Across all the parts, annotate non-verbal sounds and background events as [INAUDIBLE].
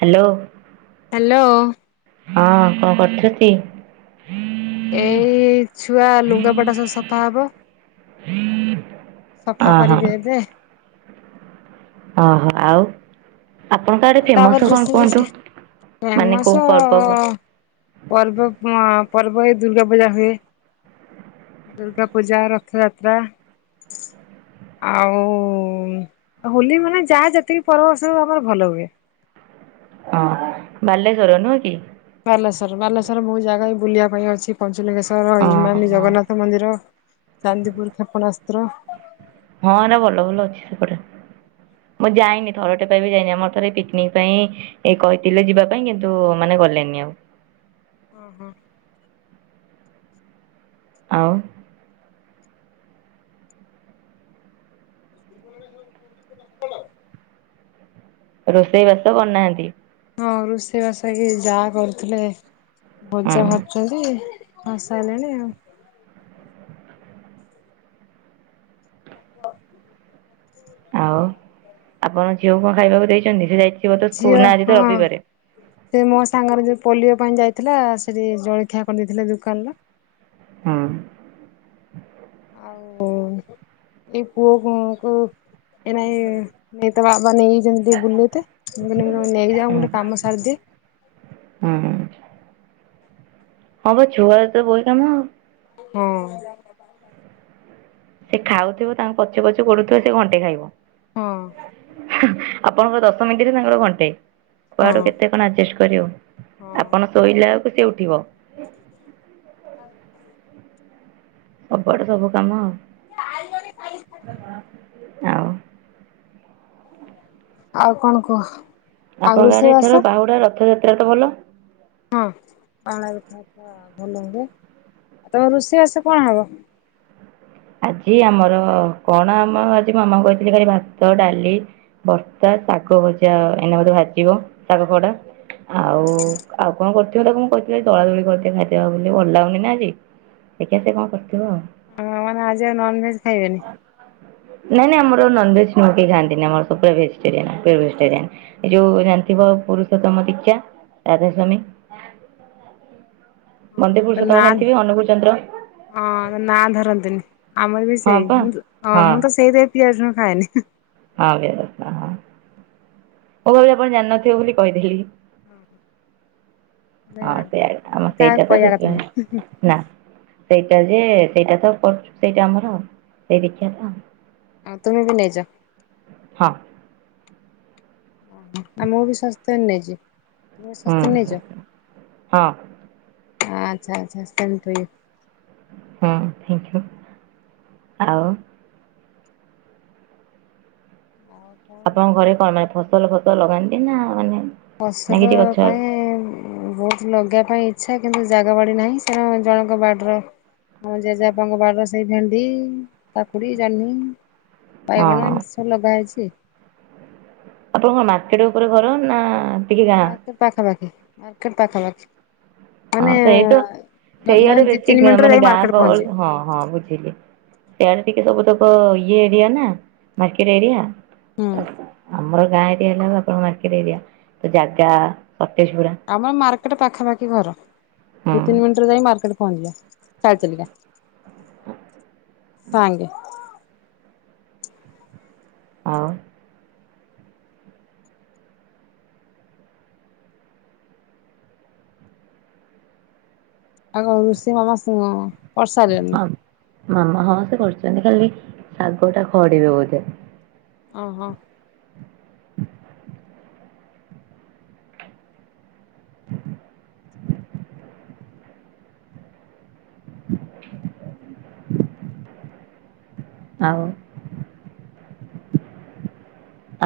Hello. Hello. ହଁ କଣ କରୁଛନ୍ତି? ଏଇ ଛୁଆ ଲୁଙ୍ଗାପଟା ସବୁ ସଫା ହବ। ସଫା ଓହୋ କରିବି ଏବେ। ଓହୋ ଆଉ। ଆପଣଙ୍କ ଆଡେ ଆଉ ତାପରେ ଫେମସ କଣ ଡ୍ରେସିଂ କୁହନ୍ତୁ? ମେସିନ୍ ମାନେ ଫେମସ କୋଉ ପର୍ବ ପର୍ବ ହଁ ପର୍ବ ଏଇ ଦୁର୍ଗା ପୂଜା ହୁଏ। ଦୁର୍ଗା ପୂଜା ରଥଯାତ୍ରା ଆଉ ହୋଲି ମାନେ ଯାହା ଯେତିକି ପର୍ବ ସବୁ ଆମର ଭଲ ହୁଏ। [INAUDIBLE] ଓହୋ ବାଲେଶ୍ଵର ନୁହଁ କି? ବାଲେଶ୍ୱର ବାଲେଶ୍ୱର ମୁଁ ଜାଗା ବି ବୁଲିବା ପାଇଁ ଅଛି। ପହଞ୍ଚିଲି ଓହୋ ହଁ ହିମାମି ହଁ ଜଗନ୍ନାଥ ମନ୍ଦିର ଚାନ୍ଦିପୁର କ୍ଷେପଣାସ୍ତ୍ର। ହଁ ଏନେ ଭଲ ଭଲ ଅଛି ସେପଟେ। ମୁଁ ଯାଇନି ଥରଟେ ପାଇଁ ବି ଯାଇନି। ଆମର ଥରେ ପିକ୍ନିକ୍ ପାଇଁ ଏଇ କହିଥିଲେ ଯିବା ପାଇଁ କିନ୍ତୁ ମାନେ ଗଲେନି ଆଉ। ଓହୋ। ଆଉ [UNINTELLIGIBLE] ରୋଷେଇ ବାସ କରୁନାହାଁନ୍ତି? ହଁ ରୋଷେଇ ବାସ କି ଯାଆ କରୁଥିଲେ ଭଜା ହୁଁ ଭାରୁୁଛନ୍ତି। ହଁ ସାଇଲାଣି ଆଉ। [INAUDIBLE] ଆଉ ଆପଣ ଝିଅକୁ କଣ ଖାଇବାକୁ ଦେଇଛନ୍ତି। ସେ ଯାଇଥିବ ତ ଝିଅ ସ୍କୁଲ ନା ଆଜି ତ ହଁ ରବିବାରେ। ସେ ମୋ ସାଙ୍ଗରେ ଯୋଉ ପୋଲିଓ ପାଇଁ ଯାଇଥିଲା। ସେଠି ଜଳଖିଆ କରିଦେଇଥିଲା ଦୋକାନରୁ। ହୁଁ। ଆଉ ଏଇ ପୁଅକୁ କୁ ଏନାଇ ତା ବାବା ନେଇଯାଇଛନ୍ତି ଟିକେ ବୁଲେଇ ତେ। ମୁଁ କହିଲି ତମେ ନେଇଯାଅ ମୁଁ ଟିକେ କାମ ସାରିଦିଏ। ହୁଁ। ହଁ ବା ଛୁଆର ତ ବୋଇ କାମ ଆଉ। ହୁଁ। ସେ ଖାଉଥିବ ତାଙ୍କୁ ପଛେ ପଛେ ଗୁଡ଼ଉଥିବ ସେ ଘଣ୍ଟେଇ ଖାଇବ। ହୁଁ। ଆପଣଙ୍କର ଦଶ ମିନିଟ ତାଙ୍କର ଘଣ୍ଟେ। ହଁ କୁଆଡୁ କେତେ ଆପଣ ଆଜେଷ୍ଟ କରିବ ହଁ ଆପଣ ଶୋଇଲା ବେଳକୁ ସିଏ ଉଠିବ। [INAUDIBLE] ସବୁଆଡେ ସବୁ କାମ ଆଉ ଆଉ। ଆଉ କଣ କୁହ? ଆଉ ଆପଣଙ୍କ ଆଡେ ରୋଷେଇବାସ ଏଥର ବାହୁଡ଼ା ରଥଯାତ୍ରା ତ ଭଲ! ହଁ ବାହୁଡା଼ ଯାତ୍ରା ଭଲ ହୁଏ ଆଉ ତମ ରୋଷେଇବାସ କଣ ହବ? ଆଜି ଆମର କଣ ଆମ ଆଜି ମାମା କହିଥିଲେ ଖାଲି ଭାତ ଡାଲି। ଭର୍ତ୍ତା ଶାଗ ଭଜା ଏଇନା ବୋଧେ ଭାଜିବ ଶାଗ ଖରଡ଼ା। ଆଉ ଆଉ କଣ କରିଥିବ ତାକୁ ମୁଁ କହିଥିଲି ଦଳା ଦଳି କରିଦେ ଖାଇଦବା ବୋଲି ଭଲ ଲାଗୁନି ନା ଆଜି। ଦେଖିଆ ସେକଣ କରିଥିବ ଆଉ? ହଁ ମାନେ ଆଜି ଆଉ ନନ୍ ଭେଜ ଖାଇବେନି? ନାଇଁ ନାଇଁଆମର ନନ ଭେଜ ନୁହଁ କେହି ଖାଆନ୍ତିନି ଆମରସବୁ ଭେଯେତଟେ ରିଆନ ପୁରା ଭେଜିଟେରିଆନ। ଏ ଯୋଉ ଜାଣିଥିବ ପୁରୁଷୋତ୍ତମ ଦୀକ୍ଷା ରାଧା ସ୍ୱାମୀ ! ବନ୍ଦେପୁଋଷାତ୍ତୋମ ନା ଜେମିତିବି ଅନୁକୁଳ ଚନ୍ଦ୍ର। ହଁ ନା ଧରନ୍ତିନି ଆମର ବି ହଁ ସେଇ ପା ହ ହଁ ମୁଁ ତ ସେଇ। ପିଆଜ ରସୁଣ ଖାଏନି। ଆମିଷ ଖାଉନ ମୁଁ ଭାବିଲି ଆପଣ ଜାଣିନଥିବ ବୋଲି କହିଦେଲି। ନା ମାନେ ଆମ କାହାକୁ ସେଇଟା ତ କହିବା କଥା ଶିଖିନୁ। ନୁହେଁ [UNINTELLIGIBLE] ନା ସେଇଟା ଯେ ସେଇଟା ତ କରୁଚୁସେଇଟା ଆମର ସେଇ ଦୀକ୍ଷା ତ। ଆପଣ ବି ନେଇଜ। ହାଁ। ଆମେ ବିି ସ୍ୱାସ୍ଥ୍ୟ ନେଇଚ ତମେ ବି ହୁଁ ସ୍ୱାସ୍ଥ୍ୟ ନେଇଚ। ହଁ ହଁ ଆଚ୍ଛା ଆଚ୍ଛା ସେମ ଟୁ ୟୁ। ହୁଁଥ୍ୟାଙ୍କୟୁ ଆଉ। ଆଉ। [UNINTELLIGIBLE] ଆପଣଙ୍କ ଘରେ ଭଲ କଣ ମାନେ ଫସଲ ଫସଲ ଲଗାନ୍ତି ନା ମାନେ? ନା ଫସଲ କିଛି ଗଛ ପାଇଁ ବହୁତ ଲଗେଇବା ପାଇଁ ଇଚ୍ଛା କିନ୍ତୁ ଜାଗା ବାଡି ନାହିଁ ସେରା ଜଣଙ୍କ ବାଡିର। ଜେଜେବାପାଙ୍କ ବାଡର ସେଇ ଭେଣ୍ଡି କାକୁଡି ଜହ୍ନି। ହଁ ବାଇଗଣ ଏମିତି ସବୁ ଲଗା ହେଇଛି। ଆପଣଙ୍କ ମାର୍କେଟ ଉପରେ ଘର ନା? ଟିକେ ହଁ ଗାଁ ମାର୍କେଟ ପାଖାପାଖି ମାର୍କେଟ ପାଖା ପାଖି। ହଁ ସେଇ ତ ସେଇଆଡେ ବେଶୀ ତିନି ମିନିଟରେ ମାନେ ଯାଇ ଗାଁ ମାର୍କେଟ ଗହଳି ପହଞ୍ଚିବେ। ହଁ ହଁ ବୁଝ ଇଆଡେ ଟିକେ ସବୁ ତକ ଇଏ ଏରିଆ ନା ମାର୍କେଟ ଏରିଆ। ହୁଁ ଆମର ଗାଁ ଏରିଆ ହେଲା ମାର୍କେଟ ଏରିଆ ଜାଗା ସଟେଜ ପୁରା। ଆମର ମାର୍କେଟ ପାଖାପାଖି ଘର ଦି ହୁଁ ତିନି ମିନିଟରେ ଯାଇ ମାର୍କେଟ ପହଞ୍ଚିବ। ଚାଲି ଚାଲିକା ହ୍ୟାଙ୍ଗ। [UNINTELLIGIBLE] ଆଉ। ଆଉ ରୋଷେଇ ମାମା ହଁ କରିସାରିଲେଣି। ମାମା ହଁ ସେ କରୁଛନ୍ତି ଖାଲି ଶାଗ ଟା ଖଡିବେ ବୋଧେ। ଓହୋ। [UNINTELLIGIBLE] [INAUDIBLE] ଆଉ।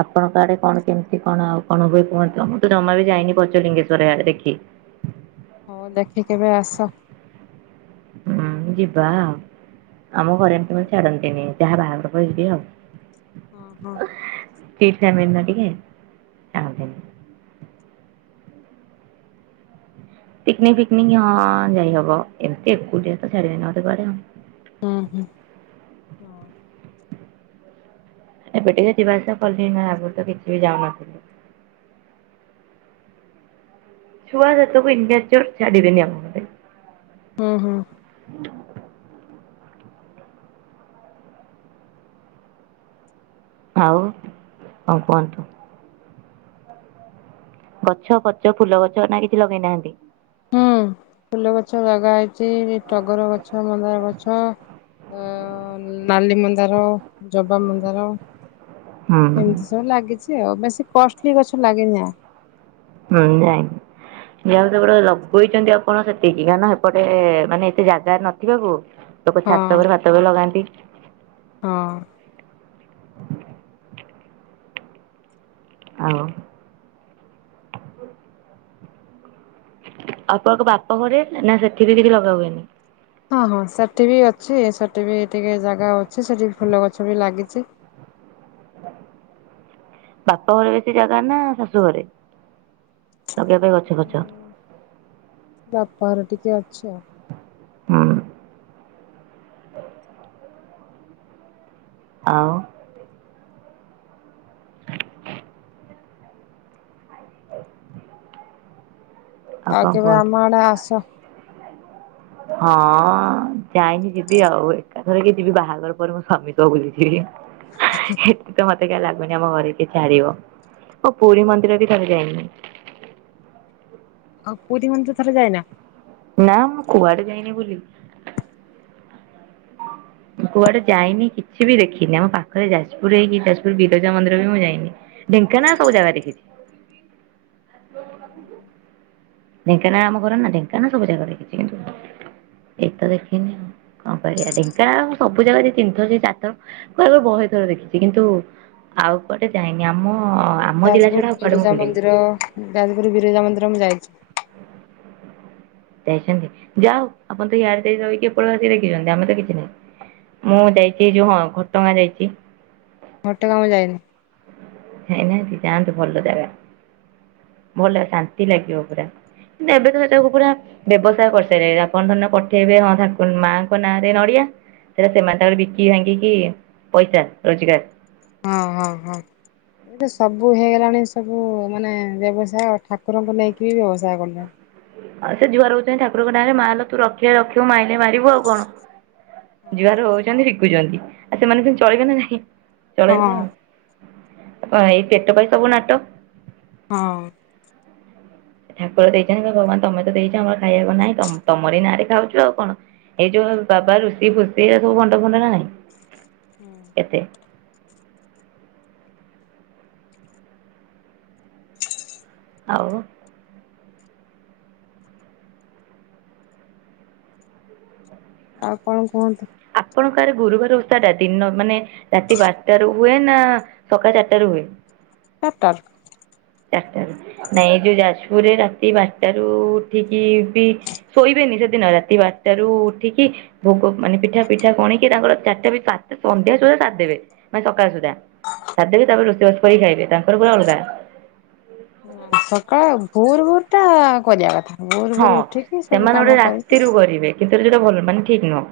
ଆପଣଙ୍କ ଆଡେ କଣ କେମିତି କଣ ଆଉ କଣ ହୁଏ କୁହ ମୁଁ ତ ଜମା ବି ଯାଇନି ପଞ୍ଚଲିଙ୍ଗେଶ୍ଵର ଆଡେ ଦେଖି। ହଉ ଦେଖି କେବେ ଆସ! ହୁଁ ଯିବାଆଉ। ଆମ ଘରେ ଏମିତି ମାନେ ଛାଡନ୍ତିନି ଯାହା ବାହାଘର ପରେ ଯିବି ଆଉ। ହଁ। [UNINTELLIGIBLE] ପିକ୍ନିକ୍ ଫିକନିକ୍ ହଁ ଯାଇହବ ଏମିତି ଏକୁଟିଆ ତ ଛାଡ଼ିବେନି କୁଆଡେ। ହୁଁ ହୁଁ ହୁଁ ଏବେ ଟିକେ ଯିବା ଆସିବା କଲି ନା ଆଗରୁ ତ କିଛି ବି ଯାଉନଥିଲି। ଛୁଆ ସେତବୁ ଚୋର ଛାଡ଼ିବେନି ଆଉ। ଓହୋ। ଆଉ ଆଉ କୁହନ୍ତୁ। ଗଛ ପଛ ଫୁଲ ଗଛ ନା କିଛି ଲଗେଇନାହାନ୍ତି? ହୁଁ ଫୁଲ ଗଛ ଲଗା ହେଇଛି ଟଗର ଗଛ ମନ୍ଦାର ଗଛ ଅ ନାଲି ମନ୍ଦାର ଜବା ମନ୍ଦାର ହୁଁ ଏମିତି ସବୁ ଲାଗିଛି ଆଉ ବେଶୀ କଷ୍ଟଲି ଗଛ ଲାଗେନା। [UNINTELLIGIBLE] ଯାହା ହଉ ସେପଟେ ଲଗେଇଛନ୍ତି ଆପଣ ସେତିକି କାହିଁନା ଏପଟେ ମାନେ ଏତେ ଜାଗା ନଥିବାକୁ। ଲୋକ ହଁ ଛାତ ଉପରେ ଭାତ ବି ଲଗାନ୍ତି। ହଁ। ଆଉ। ଆପଙ୍କ ବାପ ଘରେ ନା ସେଠି ବି କିଛି ଲଗା ହୁଏନି। ହଁ ହଁ ସେଠି ବି ଅଛି ସେଠି ବି ଟିକେ ଜାଗା ଅଛି ସେଠି ଫୁଲ ଗଛ ବି ଲାଗିଚି। ବାପ ଘରେ ବେଶୀ ଜାଗା ନା ଶାଶୁ ଘରେ ଲଗେଇବା ପାଇଁ ଗଛ ଫଛ। ବାପା ଘରେ ଟିକେ ଅଛି ଆଉ। ହଁ। [UNINTELLIGIBLE] ଆଉ [UNINTELLIGIBLE] ଆଉ କଣ କେବେ କୁହନ୍ତୁ? ଆମ ଆଡେ ଆସ। ହଁ ଯାଇନି ଯିବି ଆଉ ଏକାଥରେ କି ଯିବି ବାହାଘର ପରେ ମୁଁ ସ୍ୱାମୀ ସହ ବୁଲି ଯିବି। [UNINTELLIGIBLE] [UNINTELLIGIBLE] ଏତ ତ ମତେ କାଇ ଲାଗୁନି ଆମ ଘରେ କିଏ ଛାଡିବ ଓ ପୁରୀ ମନ୍ଦିର ବି କେବେ ଯାଇନି। ଆଉ ପୁରୀ ମନ୍ଦିର ଥରେ ଯାଇନା। ନା ମୁଁ କୁଆଡେ ଯାଇନି ବୁଲି। କୁଆଡେ ଯାଇନି କିଛି ବି ଦେଖିନି ଆମ ପାଖରେ ଯାଜପୁର ହେଇକି ଯାଜପୁର ବିରଜା ମନ୍ଦିର ବି ମୁଁ ଯାଇନି। ଢେଙ୍କାନା ସବୁ ଜାଗା ଦେଖିଚି। ଢେଙ୍କାନା ଆମ ଘର ନା ଢେଙ୍କାନା ସବୁ ଜାଗା ଦେଖିଛି କିନ୍ତୁ ଏଇତ ତ ଦେଖିନି। କଣ କରିବା ଢେଙ୍କାନଳ ସବୁ ଜାଗା ଦି ତିନିଥର ଯାଇ ଚାର ଥର କୁ ଆକୁ ବହିଥର ଦେଖିଛି କିନ୍ତୁ ଆଉ କୁଆଡେ ଯାଇନି ଆମ ଆମ ଜିଲ୍ଲା ଯାଜପୁର ଛଡା ଆଉ କୁଆଡେ ମୁଁ ବିରଜା ବୁଲିିଲି। ମନ୍ଦିର ଯାଜପୁର ବିରଜା ମନ୍ଦିର ମୁଁ ଯାଇଚି। [UNINTELLIGIBLE] ଯାଅଉ ଆପଣ ତ ୟାର ରଇକି କେପଳ ଆସିକି ଦେଖିଛନ୍ତି ଆମେ ତ କିଛି ନାଇ। ମୁଁ ଯାଇଚି ଯୋଉ ହଁ ଘଟଗା ଯାଇଚି। ଘଟଗାଁ ମୁଁ ଯାଇନି। ଯାଇ ନାହାନ୍ତି ଯାନ୍ତୁ ଭଲ ଜାଗା। ଭଲ ଶାନ୍ତି ଲାଗିବ ପୁରା କିନ୍ତୁ ଏବେ ତ ସେସବୁ ପୁରା ବ୍ୟବସାୟ କରିସାରିଲେ ଆପଣ ଧରି ନିଅ ପଠେଇବେ ହଁ ମାଙ୍କ ନାଁରେ ନଡିଆ ସେଇଟା ସେମାନେ ତାଙ୍କରେ ବିକି ଭାଙ୍ଗିକି ପଇସା ରୋଜଗାର। ହଁ ହଁ ହଁ। ଏ ତ ସବୁ ହେଇଗଲାଣି ସବୁ ମାନେ ବ୍ୟବସାୟ ଆଉ ଠାକୁରଙ୍କୁ ନେଇକି ବି ବ୍ୟବସାୟ କଲେଣି। ଆଉ ସେ ଝୁଆର ହଉଛନ୍ତି ଠାକୁରଙ୍କ ନାଁରେ ମା ଲୋ ତୁ ରକଖିଲେ ରଖ ତୁ ମାଇଲେ ମାରିବୁ ଆଉ କଣ ଜୁଆର ହଉଛନ୍ତି ସେ ଆଉ ସେମାନେ ପୁଣି ଚଳିଇବେ ନା ନାଇଁ ହଁ ଚଳେଇବେ ହଁ ଆଉ। ଆଇ ଏଇ ପେଟ ପାଇଁ ସବୁ ନାଟ। ହଁ। ଠାକୁର ଦେଇଛନ୍ତି ଭଗବାନ ତମେ ତ ଦେଇଛ ଆମର ଖାଇବାକୁ ନାଇଁ ତମ ତମରି ନାଁରେ ଖାଉଛୁ ଆଉ କଣ। ଏଇ ଯୋଉ ବାବା ଋଷି ଫୁସି ଏ ସବୁ ଭଣ୍ଡ ଫଣ୍ଡ ନା ନାଇଁ। ହୁଁ। ଏତେ। ଆଉ। ଆଉ କଣ କୁହନ୍ତୁ। ଆପଣଙ୍କ ଆଡେ ଗୁରୁବାର ଓଷା ଟା ଦିନ ମାନେ ରାତି ବାରଟାରୁ ହୁଏ ନା ସକାଳ ଚାରିଟାରୁ ହୁଏ। ଅତକ ଚାର ଟାରୁ। ନାଇଁ ଏ ଯୋଉ ଯାଜପୁରରେ ରାତି ବାରଟା ରୁ ଉଠିକି ବି ଶୋଇବେନି ସେଦିନ ରାତି ବାରଟାରୁ ଉଠିକି ଭୋଗ ମାନେ ପିଠା ପିଠା ଖଣିକି ତାଙ୍କର ଚାରିଟା ସ ସନ୍ଧ୍ୟା ସୁଦ୍ଧା ସାରି ଦେବେ ମାନେ ସକାଳ ସୁଦ୍ଧା ସାରିଦେଇକି ତାପରେ ରୋଷେଇବାସ କରିକି ଖାଇବେ ତାଙ୍କର ପୁରା ଅଲଗା ସକାଳେ ଭୋର ଭୋର ଟା କରିବା କଥା ଭୋର ହଁ ଭୋର ଉଠିକି ସବୁ ସେମାନେ ଗୋଟେ କାମ କରିକି ରାତିରୁ କରିବେ କିନ୍ତୁ ସେଇଟା ଭଲାନ ମାନେ ଠିକ ନୁହଁ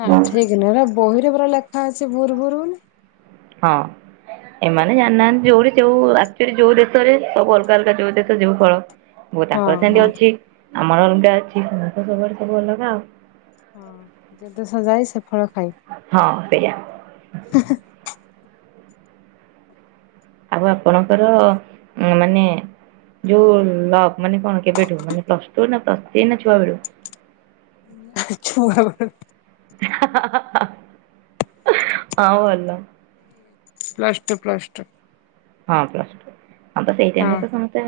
ନା ଠିକ ନୁହେଁ ବହିରେ ପୁରା ଲେଖା ଅଛି ଭୋର୍ ଭୋରୁ ବୋଲି ହଁ ଏମାନେ ଜାଣିନାହାନ୍ତି ଯୋଉଠି ଯୋଉ ଆଚୁଆଲି ଯୋଉ ଦେଶରେ ସବୁ ଅଲଗା ଅଲଗା ଯୋଉ ଦେଶ ଯୋଉ ଫଳ ମୁ ହଁ ତାଙ୍କର ସେତି ହଁ ଅଛି ଆମର ଅଲଗା ଅଛି ସମସ୍ତ ସବୁଆଡ ସବୁ ଅଲଗା ଆଉ ହଁ ଯେ ଦେଶ ଯାଏ ସେ ଫଳ ଖାଏ ହଁ ସେଇଆ ଆଉ ଆପଣଙ୍କର ମାନେ ଯୋଉ ଲକ୍ ମାନେ କଣ କେବେଠୁ ମାନେ ପ୍ଲସ ଟୁ ନା ପ୍ଲସ ଥ୍ରୀ ନା ଛୁଆବେେଳୁ ଛୁଆବେଳୁ ଆଉ ଭଲ ପ୍ଲସ୍ ଟୁ ପ୍ଲସ୍ ଟୁ ହଁ ପ୍ଲସ ଟୁ ହଁ ତ ସେଇ ଟାଇମରେ ତ ସମସ୍ତେ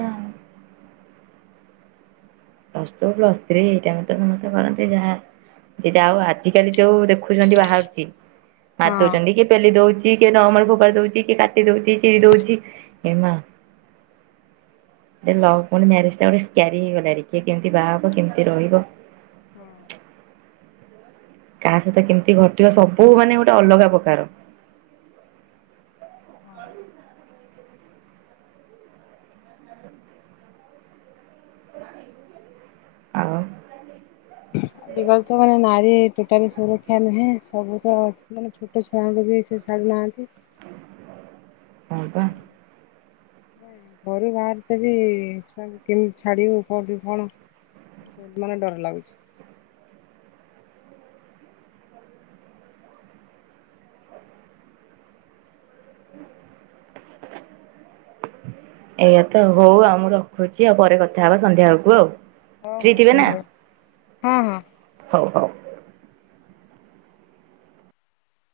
ପ୍ଲ ଟୁ ପ୍ଲସ ଥ୍ରୀ ଏଇଟାଇମ ତ ସମସ୍ତେ କରନ୍ତି ଯାହା ଆଉ ଆଜିକାଲି ଯୋଉ ଦେଖୁ ଦେଖୁଛନ୍ତି ବାହାରୁଛି ହଁ। ମାାରିଦଉଛନ୍ତି କିଏ ପେଲି ଦଉଛି କି ନମ ଫୋପାଡି ଦଉଛି କି କାଟି ଦଉଛି ଚିରି ଦଉଛି ଏ ମା ଲଭ ପୁଣି ମ୍ୟାରେଜ ଟା ଗୋଟେ କ୍ୟାରି ହେଇଗଲାଣି କିଏ କେମିତି ବାହାହବ କେମିତି ରହିବ ହୁଁ କାହା ସହିତ କେମିତି ଘଟିବ ସବୁ ମାନେ ଗୋଟେ ଅଲଗା ପ୍ରକାର ହଁ ଆଉ ଆଜି କାଲି ତ ମାନେ ନାରୀ ଟୋଟାଲି ସୁରକ୍ଷା ନୁହେଁ ସବୁ ତ ମାନେ ଛୋଟ ଛୁଆଙ୍କୁ ବି ସେ ଛାଡ଼ୁନାହାଁନ୍ତି ହଁ ତ ନାଇ ଘରୁ ବାହାର ତେ ବି କେମିତି ଛାଡିବୁ କୋଉଠି କଣ ସେଇ ମାନେ ଡର ଲାଗୁଛି ଏଇଆ ତ ହଉ ଆଉ ମୁଁ ରଖୁଛି ଆଉ ପରେ କଥା ହବା ସନ୍ଧ୍ୟା ବେଳକୁ ଆଉ ହଁ ଫ୍ରି ହଁ ଥିବେ ନା ଧନ୍ୟବାଦ ହଁ ହଁ ହଉ ହଉ